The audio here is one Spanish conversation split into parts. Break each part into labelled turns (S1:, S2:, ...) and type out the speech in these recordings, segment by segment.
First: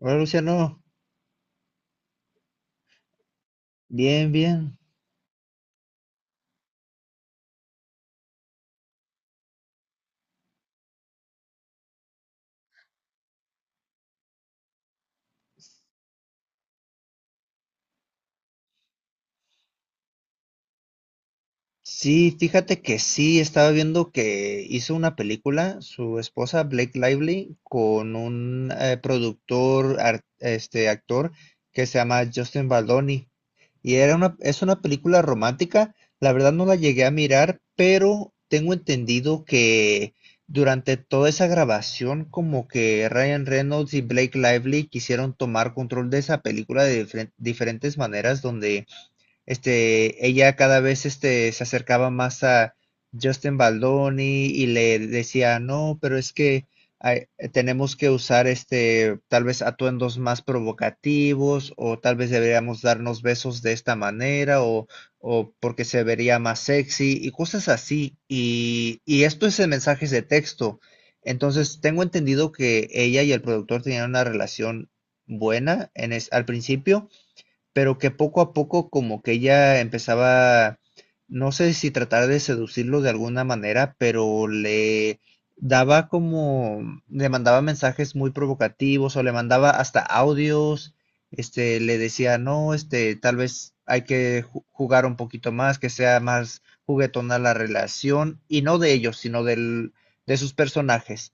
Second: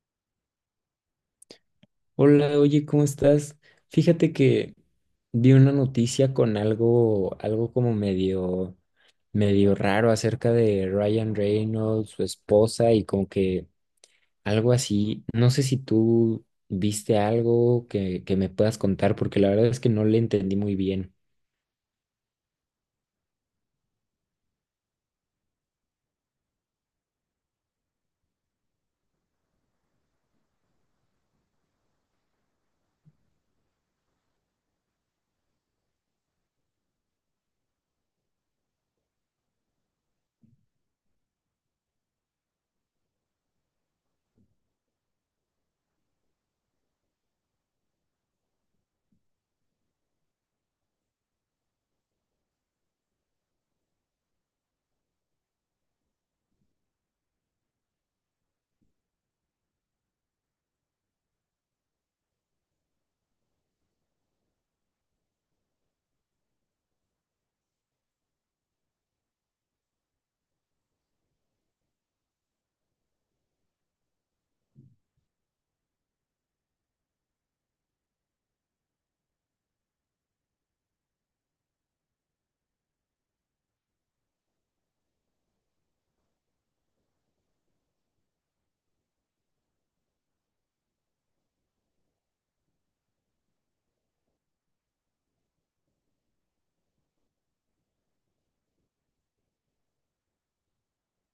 S1: Hola Luciano,
S2: Hola, oye, ¿cómo estás?
S1: bien,
S2: Fíjate que
S1: bien.
S2: vi una noticia con algo como medio raro acerca de Ryan Reynolds, su esposa y como que algo así. No sé si tú viste algo que me puedas contar, porque la verdad es que no le entendí muy bien.
S1: Sí, fíjate que sí, estaba viendo que hizo una película, su esposa Blake Lively, con un productor, este actor que se llama Justin Baldoni. Es una película romántica, la verdad no la llegué a mirar, pero tengo entendido que durante toda esa grabación como que Ryan Reynolds y Blake Lively quisieron tomar control de esa película de diferentes maneras donde ella cada vez se acercaba más a Justin Baldoni y le decía, no, pero es que hay- tenemos que usar tal vez atuendos más provocativos o tal vez deberíamos darnos besos de esta manera o porque se vería más sexy y cosas así. Y esto es en mensajes de texto. Entonces, tengo entendido que ella y el productor tenían una relación buena al principio, pero que poco a poco como que ella empezaba, no sé si tratar de seducirlo de alguna manera, pero le daba como, le mandaba mensajes muy provocativos o le mandaba hasta audios, le decía, no, tal vez hay que jugar un poquito más, que sea más juguetona la relación, y no de ellos, de sus personajes.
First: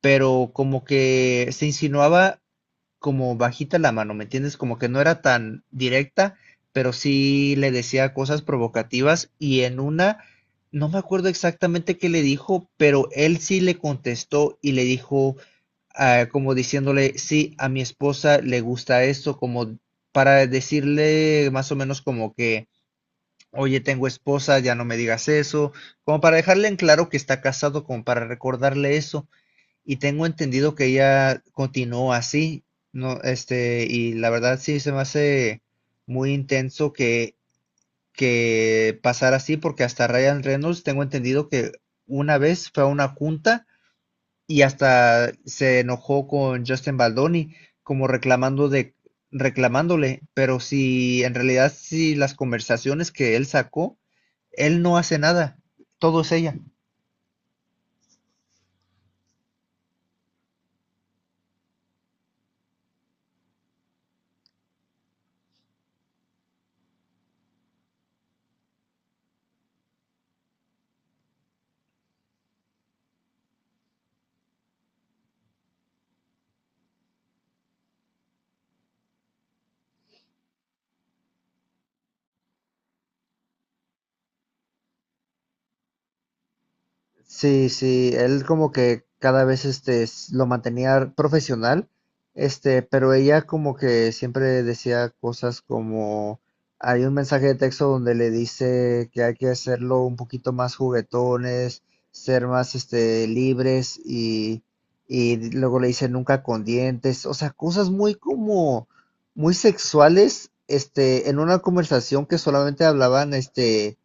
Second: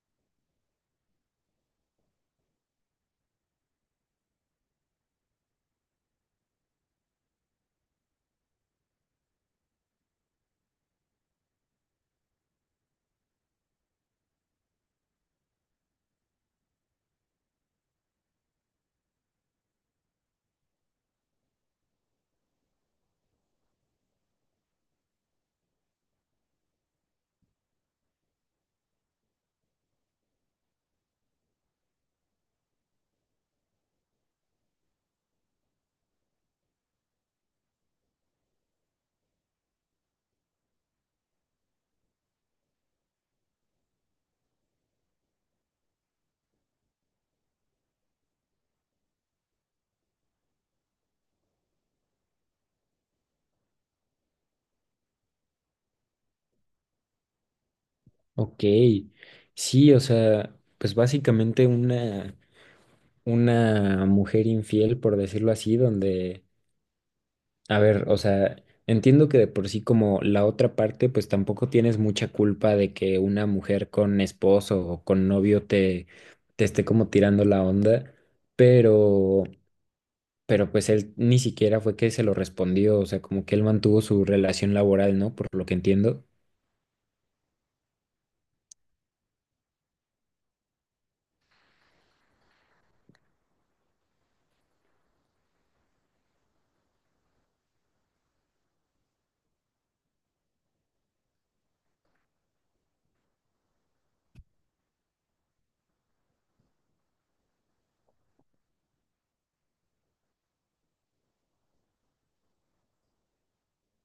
S1: Pero como que se insinuaba como bajita la mano, ¿me entiendes? Como que no era tan directa, pero sí le decía cosas provocativas y en una, no me acuerdo exactamente qué le dijo, pero él sí le contestó y le dijo, ah, como diciéndole, sí, a mi esposa le gusta esto, como para decirle más o menos como que, oye, tengo esposa, ya no me digas eso, como para dejarle en claro que está casado, como para recordarle eso y tengo entendido que ella continuó así, no, y la verdad sí se me hace muy intenso que pasara así, porque hasta Ryan Reynolds tengo entendido que una vez fue a una junta y hasta se enojó con Justin Baldoni, como reclamándole, pero si en realidad si las conversaciones que él sacó, él no hace nada, todo es ella.
S2: Ok, sí, o sea, pues básicamente una mujer infiel, por decirlo así, donde a ver, o sea, entiendo que de por sí como la otra parte, pues tampoco tienes mucha culpa de que una mujer con esposo o con novio te esté como tirando la onda, pero, pero pues él ni siquiera fue que se lo respondió, o sea, como que él mantuvo su relación laboral, ¿no? Por lo que entiendo.
S1: Sí, sí, él como que cada vez lo mantenía profesional, pero ella como que siempre decía cosas como hay un mensaje de texto donde le dice que hay que hacerlo un poquito más juguetones, ser más libres y luego le dice nunca con dientes, o sea, cosas muy como muy sexuales, en una conversación que solamente hablaban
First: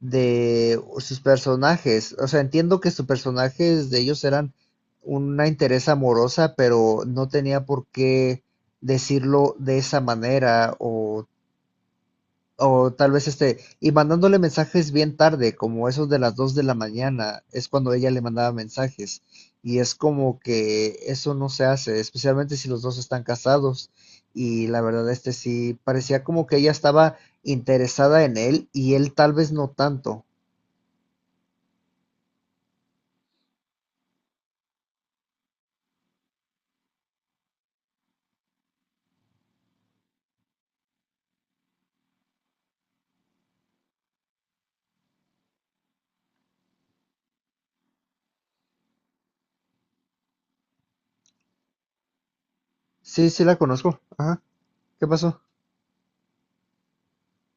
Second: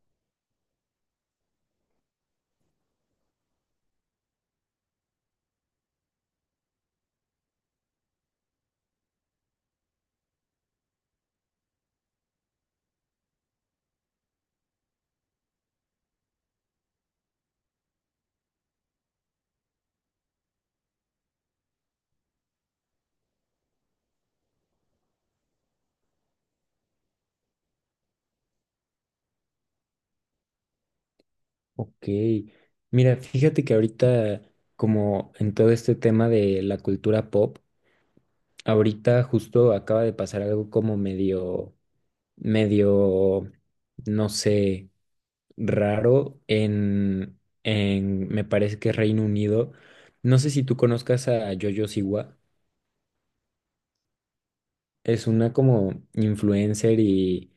S1: de sus personajes. O sea, entiendo que sus personajes de ellos eran una interés amorosa, pero no tenía por qué decirlo de esa manera o tal vez y mandándole mensajes bien tarde, como esos de las 2 de la mañana, es cuando ella le mandaba mensajes. Y es como que eso no se hace, especialmente si los dos están casados. Y la verdad, sí, parecía como que ella estaba interesada en él y él tal vez no tanto.
S2: Ok, mira, fíjate que ahorita, como en todo este tema de la cultura pop, ahorita justo acaba de pasar algo como medio, no sé, raro me parece que Reino Unido. No sé si tú conozcas a Jojo Siwa,
S1: Sí, sí la conozco. Ajá. ¿Qué
S2: es
S1: pasó?
S2: una como influencer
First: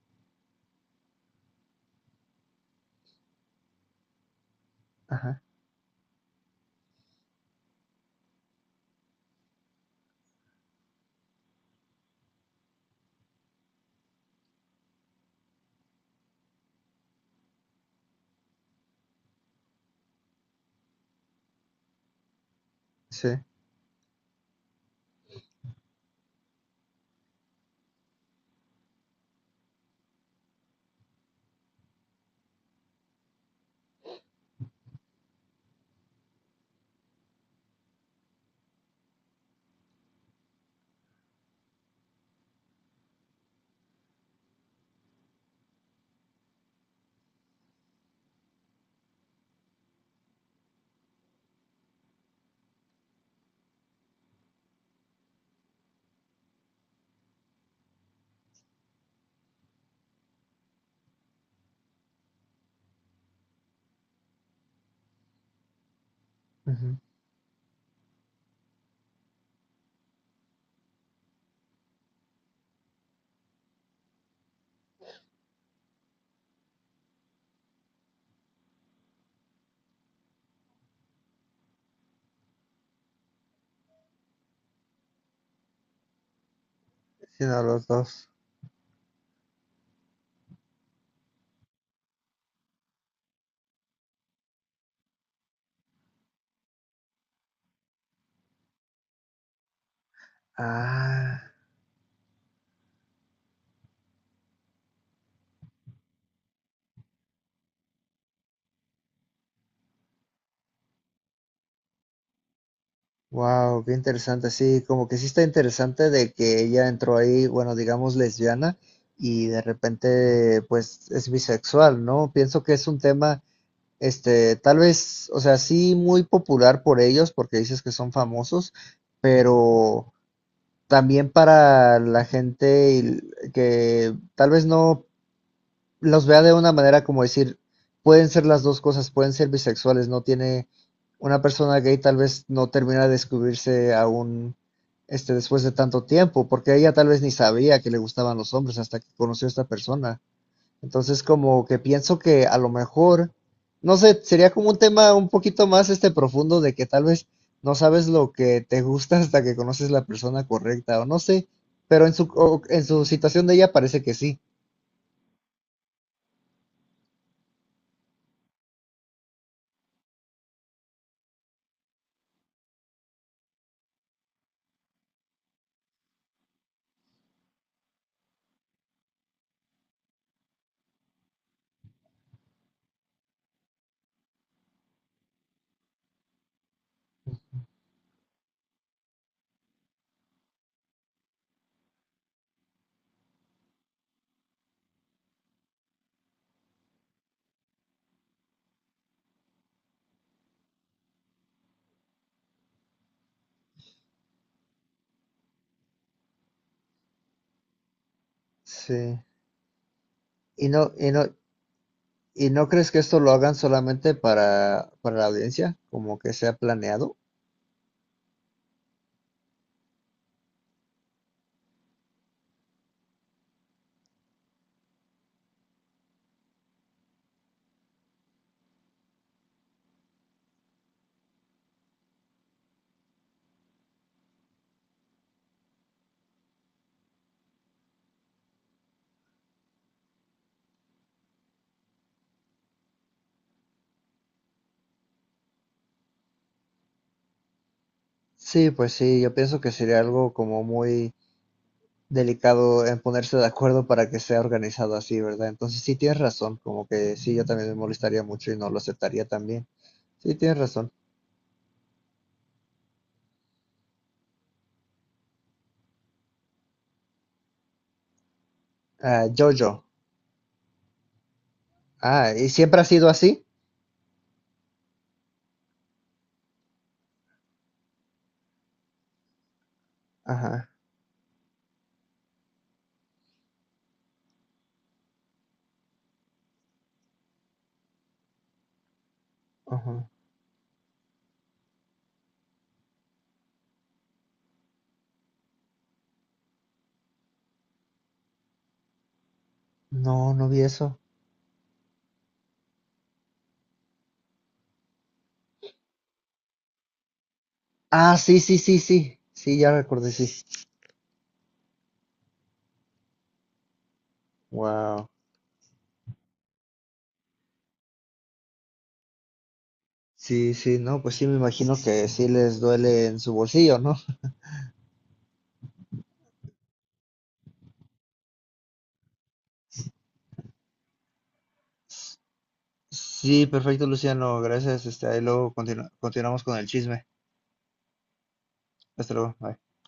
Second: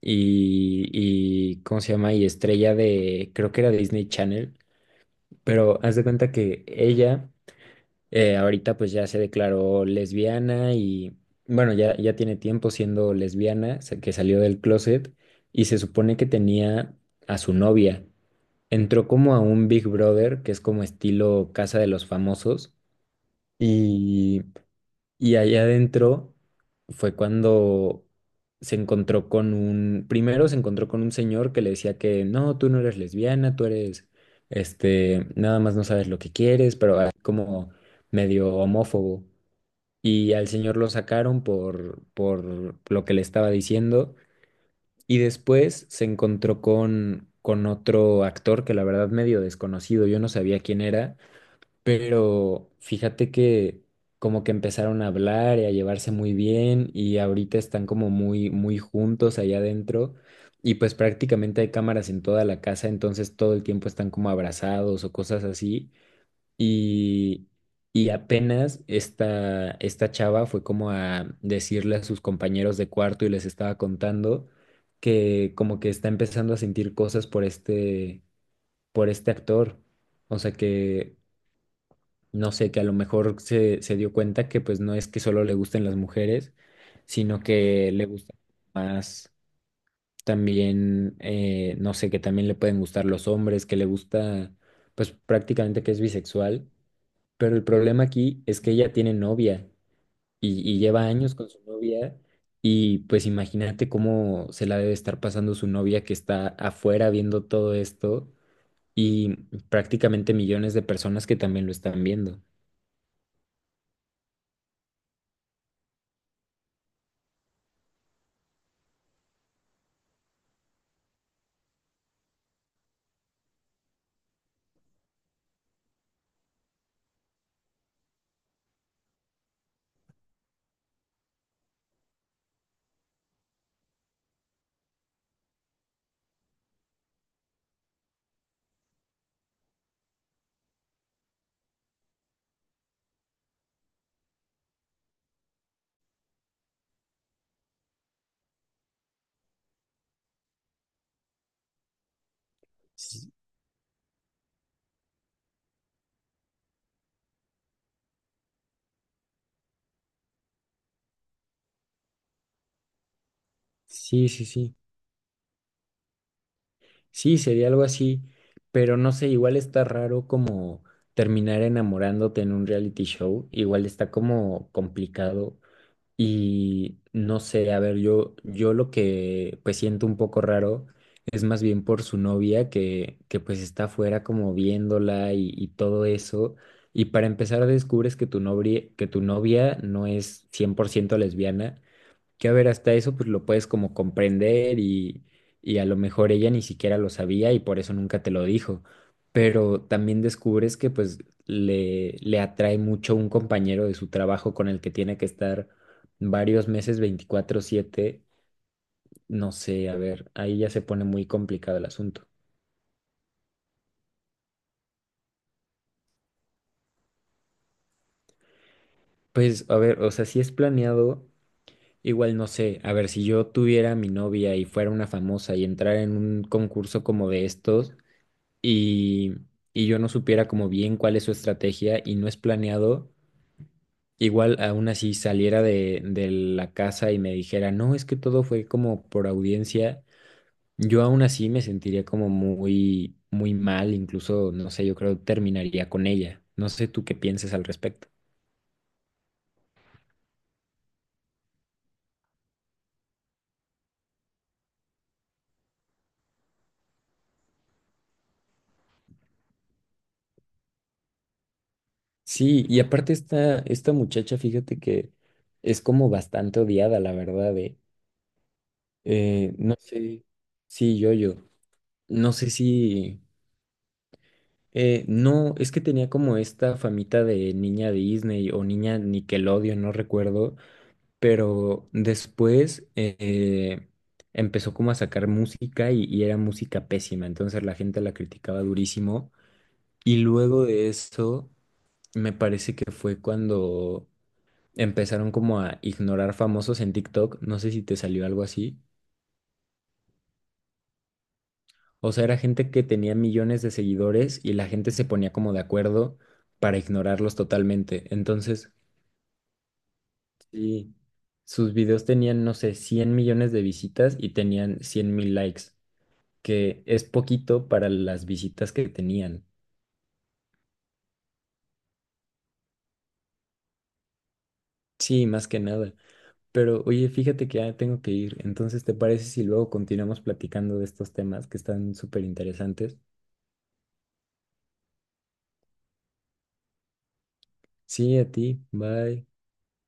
S2: y, ¿cómo se llama? Y estrella de, creo que era Disney Channel.
S1: Ajá.
S2: Pero haz de cuenta que ella ahorita pues ya se declaró lesbiana y bueno, ya tiene tiempo siendo lesbiana, que salió del closet y se supone que tenía a su novia. Entró como a un Big Brother, que es como estilo Casa de los Famosos,
S1: Sí.
S2: y allá adentro fue cuando se encontró con primero se encontró con un señor que le decía que no, tú no eres lesbiana, tú eres nada más no sabes lo que quieres, pero así como medio homófobo. Y al señor lo sacaron por lo que le estaba diciendo. Y después se encontró con otro actor que la verdad medio desconocido, yo no sabía quién era, pero fíjate que como que empezaron a hablar y a llevarse muy bien y ahorita están como muy, muy juntos allá adentro y pues prácticamente hay cámaras en toda la casa, entonces todo el tiempo están como abrazados o cosas así
S1: Ujú.
S2: y, y apenas esta chava fue como a decirle a sus compañeros de cuarto y les estaba contando que como que está empezando a sentir cosas por por este actor, o sea que no sé, que a lo mejor se dio cuenta que pues no es que solo le gusten las mujeres, sino
S1: Sí, no, los
S2: que le
S1: dos.
S2: gusta más también, no sé, que también le pueden gustar los hombres, que le gusta, pues prácticamente que es bisexual, pero el problema aquí es que ella tiene novia y lleva años
S1: Ah,
S2: con su novia y pues imagínate cómo se la debe estar pasando su novia que está afuera viendo todo esto. Y prácticamente millones de personas que también lo están viendo.
S1: wow, qué interesante. Sí, como que sí está interesante de que ella entró ahí, bueno, digamos lesbiana y de repente pues es bisexual, ¿no? Pienso que es un tema, tal vez, o sea, sí muy popular por ellos porque dices que son famosos, pero también para la gente que tal vez no los vea de una manera como decir, pueden ser las dos cosas, pueden ser bisexuales, no tiene, una persona gay tal vez no termina de descubrirse aún después de tanto tiempo, porque ella tal vez ni sabía que le gustaban los hombres hasta que conoció a esta persona. Entonces como que pienso que a lo
S2: Sí,
S1: mejor no sé, sería como un tema un poquito más profundo de que tal vez no sabes lo que te gusta hasta que conoces la persona correcta o no sé, pero en su en su situación de ella parece que
S2: sí,
S1: sí.
S2: sí. sí. Sí, sería algo así, pero no sé, igual está raro como terminar enamorándote en un reality show, igual está como complicado y no sé, a ver, yo lo que pues siento un poco raro es más bien por su novia que pues está afuera como viéndola y todo eso, y para empezar descubres que que tu novia no es 100% lesbiana. Que a ver, hasta eso pues lo puedes como comprender y a lo mejor ella ni siquiera lo sabía y por eso nunca te lo dijo. Pero también descubres que pues le atrae mucho un compañero de su trabajo con el que tiene que estar varios meses 24/7.
S1: Sí.
S2: No sé, a ver, ahí
S1: ¿Y
S2: ya se
S1: no,
S2: pone
S1: y
S2: muy
S1: no,
S2: complicado el asunto.
S1: y no crees que esto lo hagan solamente para la audiencia? ¿Como que sea planeado?
S2: Pues a ver, o sea, si es planeado, igual no sé, a ver, si yo tuviera a mi novia y fuera una famosa y entrara en un concurso como de estos. Y, y yo no supiera como bien cuál es su estrategia y no es planeado, igual aún así saliera de la casa y me dijera, no, es que todo fue como por audiencia, yo aún así me sentiría como muy, muy mal, incluso, no sé, yo creo terminaría con ella. No sé tú qué pienses al respecto.
S1: Sí, pues sí, yo pienso que sería algo como muy delicado en ponerse de acuerdo para que sea organizado así, ¿verdad? Entonces sí tienes razón, como que sí, yo también me molestaría mucho y no lo aceptaría también. Sí, tienes razón.
S2: Sí, y aparte esta muchacha, fíjate que es como bastante odiada, la verdad, eh.
S1: Ah,
S2: No
S1: Jojo.
S2: sé, sí, yo,
S1: Ah,
S2: no
S1: ¿y
S2: sé
S1: siempre ha sido
S2: si,
S1: así?
S2: No, es que tenía como esta famita de niña Disney o niña Nickelodeon, no recuerdo,
S1: Ajá,
S2: pero después empezó como a sacar música y era música pésima, entonces la gente la criticaba durísimo.
S1: ajá.
S2: Y luego de eso, me parece que fue cuando empezaron como a ignorar famosos en TikTok, no sé si te salió algo así.
S1: No, no vi eso.
S2: O sea, era gente que tenía millones de seguidores y la gente se ponía como de acuerdo para ignorarlos totalmente.
S1: Ah, sí, sí,
S2: Entonces,
S1: sí, sí. Sí, ya recordé, sí.
S2: sí, sus videos tenían, no sé, 100 millones de visitas y tenían
S1: Wow.
S2: 100 mil likes, que es poquito para las visitas que tenían.
S1: Sí, sí, no, pues sí, me imagino que sí les duele en su bolsillo, ¿no?
S2: Sí, más que nada. Pero oye, fíjate que ya tengo que ir. Entonces, ¿te parece si luego continuamos platicando de estos temas que están súper interesantes?
S1: Sí, perfecto, Luciano, gracias. Ahí luego continuamos con el chisme.
S2: Sí, a ti.
S1: Hasta
S2: Bye.
S1: luego, bye.